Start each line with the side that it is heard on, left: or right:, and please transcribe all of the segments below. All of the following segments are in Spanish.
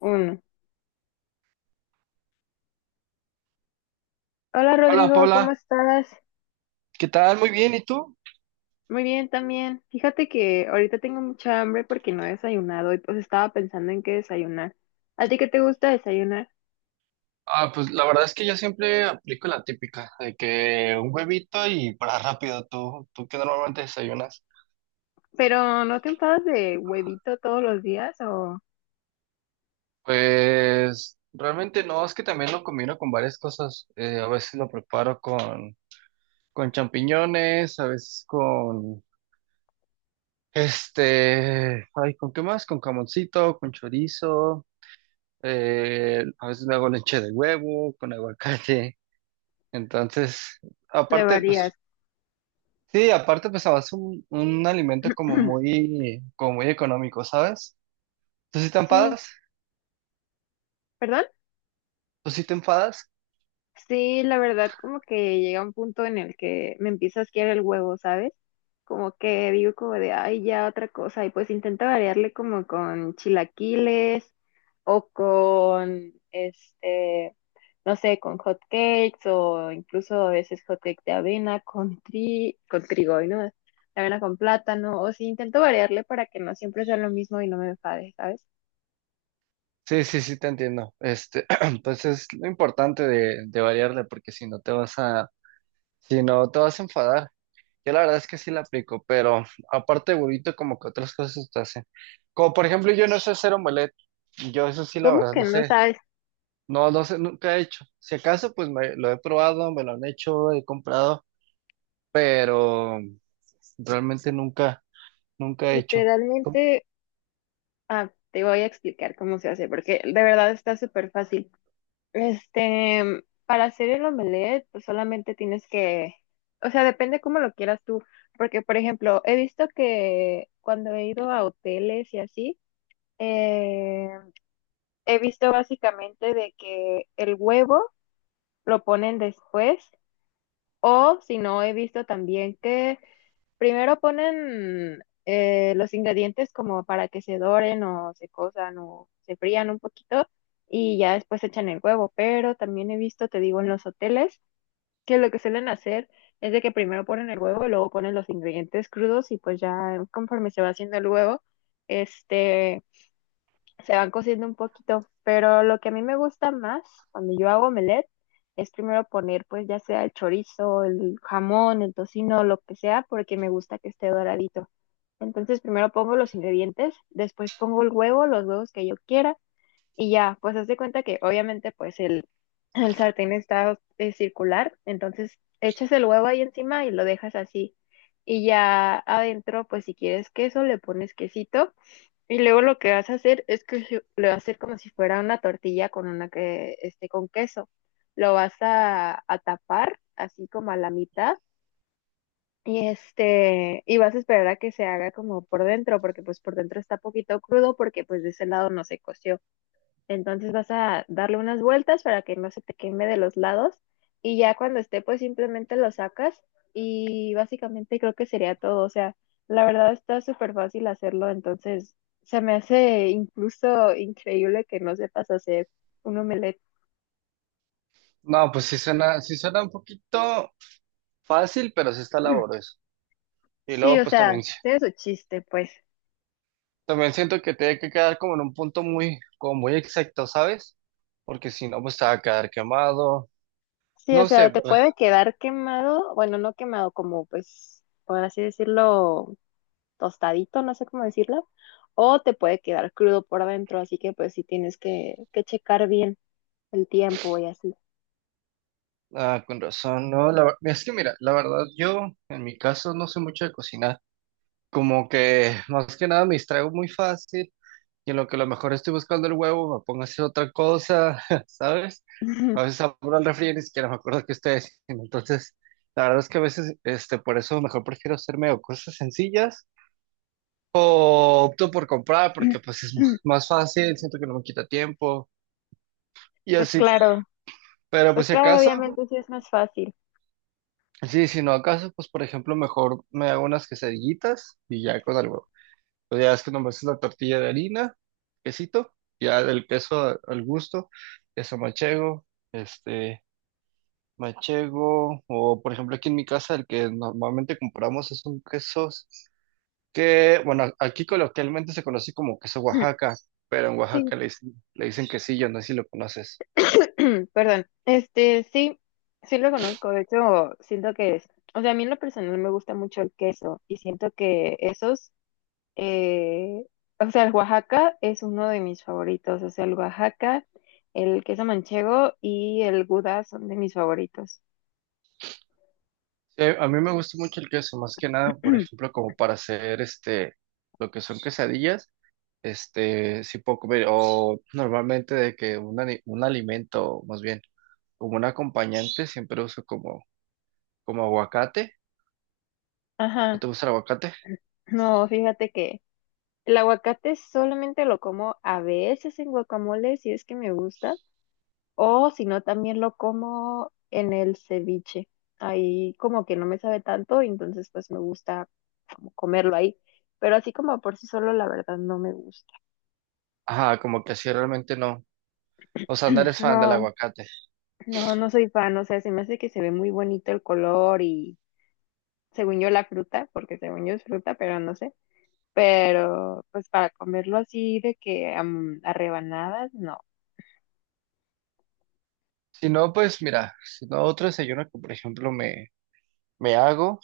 left: Uno. Hola
right: Hola
left: Rodrigo, ¿cómo
right: Paula,
left: estás?
right: ¿qué tal? Muy bien, ¿y tú?
left: Muy bien también. Fíjate que ahorita tengo mucha hambre porque no he desayunado y pues estaba pensando en qué desayunar. ¿A ti qué te gusta desayunar?
right: Pues la verdad es que yo siempre aplico la típica, de que un huevito y para rápido. ¿Tú, qué normalmente desayunas?
left: Pero ¿no te enfadas de huevito todos los días o
right: Pues realmente no, es que también lo combino con varias cosas. A veces lo preparo con champiñones, a veces con ¿con qué más? Con camoncito, con chorizo, a veces me hago leche de huevo, con aguacate. Entonces,
left: le
right: aparte,
left: varías?
right: pues... Sí, aparte pues es un alimento como muy económico, ¿sabes? ¿Tú sí te
left: Sí,
right: enfadas?
left: ¿perdón?
right: ¿Tú sí te enfadas?
left: Sí, la verdad, como que llega un punto en el que me empieza a asquear el huevo, ¿sabes? Como que digo como de, ay, ya otra cosa. Y pues intento variarle como con chilaquiles o con no sé, con hot cakes o incluso a veces hot cake de avena con trigo, y ¿no? De avena con plátano. O sí, intento variarle para que no siempre sea lo mismo y no me enfade, ¿sabes?
right: Sí, sí, sí te entiendo. Pues es lo importante de variarle, porque si no te vas a enfadar. Yo la verdad es que sí la aplico, pero aparte de huevito, como que otras cosas te hacen. Como por ejemplo, yo no sé hacer omelette. Yo eso sí, la
left: ¿Cómo
right: verdad,
left: que
right: no
left: no
right: sé.
left: sabes?
right: No, no sé, nunca he hecho. Si acaso, pues lo he probado, me lo han hecho, he comprado, pero realmente nunca he hecho.
left: Literalmente, ah, te voy a explicar cómo se hace, porque de verdad está súper fácil. Para hacer el omelette, pues solamente tienes que, o sea, depende cómo lo quieras tú, porque por ejemplo, he visto que cuando he ido a hoteles y así, eh, he visto básicamente de que el huevo lo ponen después o si no, he visto también que primero ponen los ingredientes como para que se doren o se cosan o se frían un poquito y ya después echan el huevo. Pero también he visto, te digo, en los hoteles que lo que suelen hacer es de que primero ponen el huevo y luego ponen los ingredientes crudos y pues ya conforme se va haciendo el huevo, este se van cociendo un poquito, pero lo que a mí me gusta más cuando yo hago omelette es primero poner pues ya sea el chorizo, el jamón, el tocino, lo que sea, porque me gusta que esté doradito. Entonces primero pongo los ingredientes, después pongo el huevo, los huevos que yo quiera y ya, pues haz de cuenta que obviamente pues el sartén está circular, entonces echas el huevo ahí encima y lo dejas así. Y ya adentro, pues si quieres queso, le pones quesito y luego lo que vas a hacer es que se- lo vas a hacer como si fuera una tortilla con una que esté con queso. Lo vas a tapar así como a la mitad y vas a esperar a que se haga como por dentro porque pues por dentro está poquito crudo porque pues de ese lado no se coció. Entonces vas a darle unas vueltas para que no se te queme de los lados y ya cuando esté pues simplemente lo sacas y básicamente creo que sería todo. O sea, la verdad está súper fácil hacerlo, entonces se me hace incluso increíble que no sepas hacer un omelette.
right: No, pues sí suena un poquito fácil, pero sí está laborioso. Y
left: Sí,
right: luego,
left: o
right: pues
left: sea,
right: también,
left: tiene su chiste, pues.
right: también siento que tiene que quedar como en un punto muy, como muy exacto, ¿sabes? Porque si no, pues te va a quedar quemado.
left: Sí, o
right: No sé,
left: sea, te
right: pero...
left: puede quedar quemado, bueno, no quemado, como pues, por así decirlo, tostadito, no sé cómo decirlo, o te puede quedar crudo por adentro, así que pues sí tienes que checar bien el tiempo y así.
right: con razón. No, la, ver- Es que mira, la verdad, yo en mi caso no sé mucho de cocinar. Como que más que nada me distraigo muy fácil. Y en lo que a lo mejor estoy buscando el huevo, me pongo a hacer otra cosa, ¿sabes? A veces abro el refri y ni siquiera me acuerdo que estoy haciendo. Entonces, la verdad es que a veces, por eso mejor prefiero hacerme o cosas sencillas o opto por comprar porque pues es más fácil, siento que no me quita tiempo y
left: Pues
right: así.
left: claro,
right: Pero
left: pues
right: pues si
left: claro,
right: acaso,
left: obviamente sí es más fácil.
right: sí, si no acaso, pues por ejemplo mejor me hago unas quesadillitas y ya con algo. Pues ya es que nomás es la tortilla de harina, quesito, ya del queso al gusto, queso machego, este, machego, o por ejemplo aquí en mi casa el que normalmente compramos es un queso que, bueno, aquí coloquialmente se conoce como queso Oaxaca, pero en
left: Sí,
right: Oaxaca le dicen quesillo, no sé si lo conoces.
left: perdón. Sí, sí lo conozco. De hecho, siento que es, o sea, a mí en lo personal me gusta mucho el queso y siento que esos eh, o sea, el Oaxaca es uno de mis favoritos. O sea, el Oaxaca, el queso manchego y el Gouda son de mis favoritos.
right: A mí me gusta mucho el queso, más que nada, por ejemplo, como para hacer lo que son quesadillas. Sí puedo comer, o normalmente de que un alimento, más bien, como un acompañante, siempre uso como aguacate. ¿No
left: Ajá.
right: te gusta el aguacate?
left: No, fíjate que el aguacate solamente lo como a veces en guacamole, si es que me gusta, o si no, también lo como en el ceviche. Ahí como que no me sabe tanto, entonces pues me gusta como comerlo ahí. Pero así como por sí solo, la verdad no me gusta.
right: Ajá, como que así realmente no. O sea, no eres fan del
left: No.
right: aguacate.
left: No, no soy fan, o sea, se me hace que se ve muy bonito el color y según yo la fruta, porque según yo es fruta, pero no sé. Pero pues para comerlo así de que a rebanadas, no.
right: Si no, pues mira, si no, otro desayuno que, por ejemplo, me hago,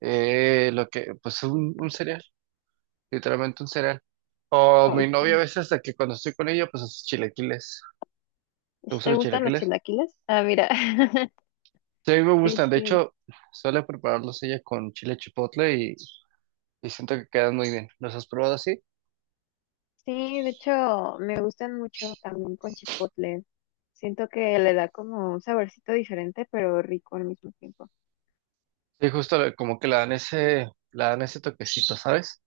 right: pues un cereal, literalmente un cereal. O
left: Ay,
right: mi
left: ¿sí
right: novia a veces, de que cuando estoy con ella, pues hace chilaquiles. ¿Te gustan
left: ¿te
right: los
left: gustan los
right: chilaquiles?
left: chilaquiles? Ah, mira.
right: Sí, a mí me
left: Sí,
right: gustan. De
left: sí.
right: hecho, suele prepararlos ella con chile y siento que quedan muy bien. ¿Los has probado así?
left: Sí, de hecho me gustan mucho también con chipotle. Siento que le da como un saborcito diferente, pero rico al mismo tiempo.
right: Sí, como que le dan ese toquecito, ¿sabes?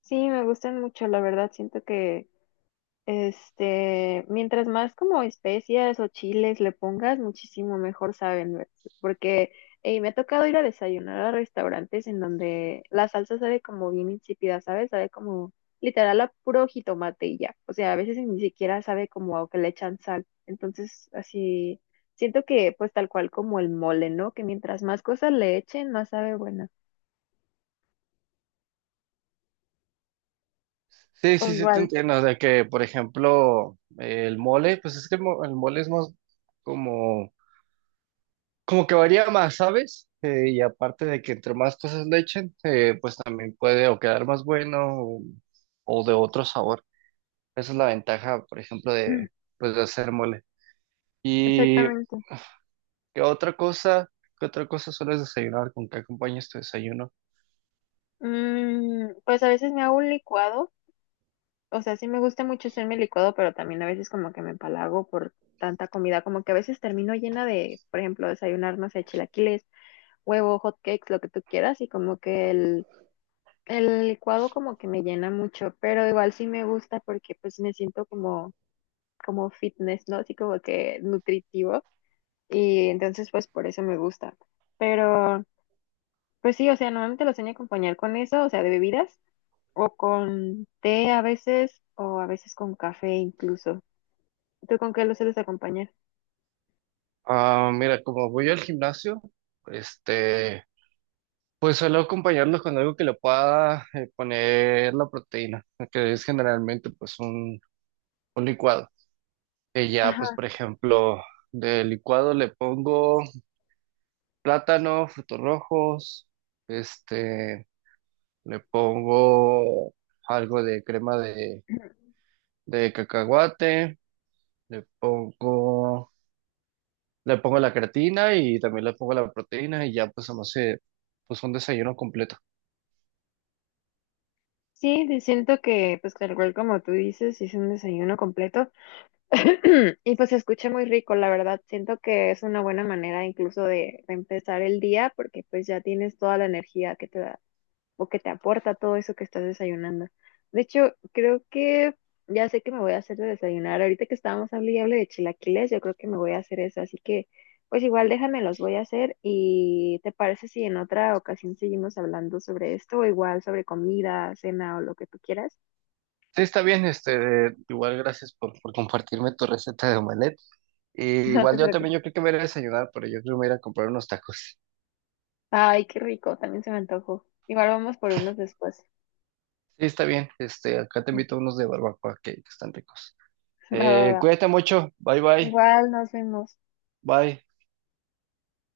left: Sí, me gustan mucho, la verdad, siento que, mientras más como especias o chiles le pongas, muchísimo mejor saben, ¿ves? Porque ey, me ha tocado ir a desayunar a restaurantes en donde la salsa sabe como bien insípida, ¿sabes? Sabe como literal a puro jitomate y ya. O sea, a veces ni siquiera sabe como a que le echan sal. Entonces, así siento que pues tal cual como el mole, ¿no? Que mientras más cosas le echen, más sabe buena.
right: Sí,
left: O
right: sí, sí, te
left: igual.
right: entiendo. De que, por ejemplo, el mole, pues es que el mole es más como, como que varía más, ¿sabes? Y aparte de que entre más cosas le echen, pues también puede o quedar más bueno o, o de otro sabor. Esa es la ventaja, por ejemplo, de, pues, de hacer mole. Y
left: Exactamente.
right: ¿qué otra cosa? ¿Qué otra cosa sueles desayunar? ¿Con qué acompañas tu desayuno?
left: Mm, pues a veces me hago un licuado, o sea, sí me gusta mucho hacerme licuado, pero también a veces como que me empalago por tanta comida, como que a veces termino llena de, por ejemplo, desayunar, no sé, chilaquiles, huevo, hot cakes, lo que tú quieras, y como que el licuado como que me llena mucho, pero igual sí me gusta porque pues me siento como, como fitness, ¿no? Así como que nutritivo, y entonces pues por eso me gusta. Pero pues sí, o sea, normalmente lo sueño acompañar con eso, o sea, de bebidas, o con té a veces, o a veces con café incluso. ¿Tú con qué lo sueles acompañar?
right: Ah, mira, como voy al gimnasio, este, pues suelo acompañarlo con algo que le pueda poner la proteína, que es generalmente pues un licuado. Que ya,
left: Ajá.
right: pues por ejemplo, de licuado le pongo plátano, frutos rojos, este, le pongo algo de crema de cacahuate, le pongo le pongo la creatina y también le pongo la proteína y ya pues se me hace pues un desayuno completo.
left: Sí, sí, siento que, pues, tal cual como tú dices, es un desayuno completo. Y pues se escucha muy rico, la verdad. Siento que es una buena manera incluso de empezar el día porque pues ya tienes toda la energía que te da, o que te aporta todo eso que estás desayunando. De hecho, creo que ya sé que me voy a hacer de desayunar. Ahorita que estábamos hablando y hable de chilaquiles, yo creo que me voy a hacer eso. Así que, pues igual déjame, los voy a hacer. ¿Y te parece si en otra ocasión seguimos hablando sobre esto o igual sobre comida, cena o lo que tú quieras?
right: Sí, está bien, igual gracias por compartirme tu receta de omelette. Y
left: No
right: igual
left: te
right: yo también,
left: preocupes.
right: yo creo que me voy a ir a desayunar, pero yo creo que me voy a ir a comprar unos tacos.
left: Ay, qué rico, también se me antojó. Igual vamos por unos después.
right: Sí, está bien, acá te invito a unos de barbacoa que están ricos.
left: Va, va, va.
right: Cuídate mucho, bye bye,
left: Igual nos vemos.
right: bye.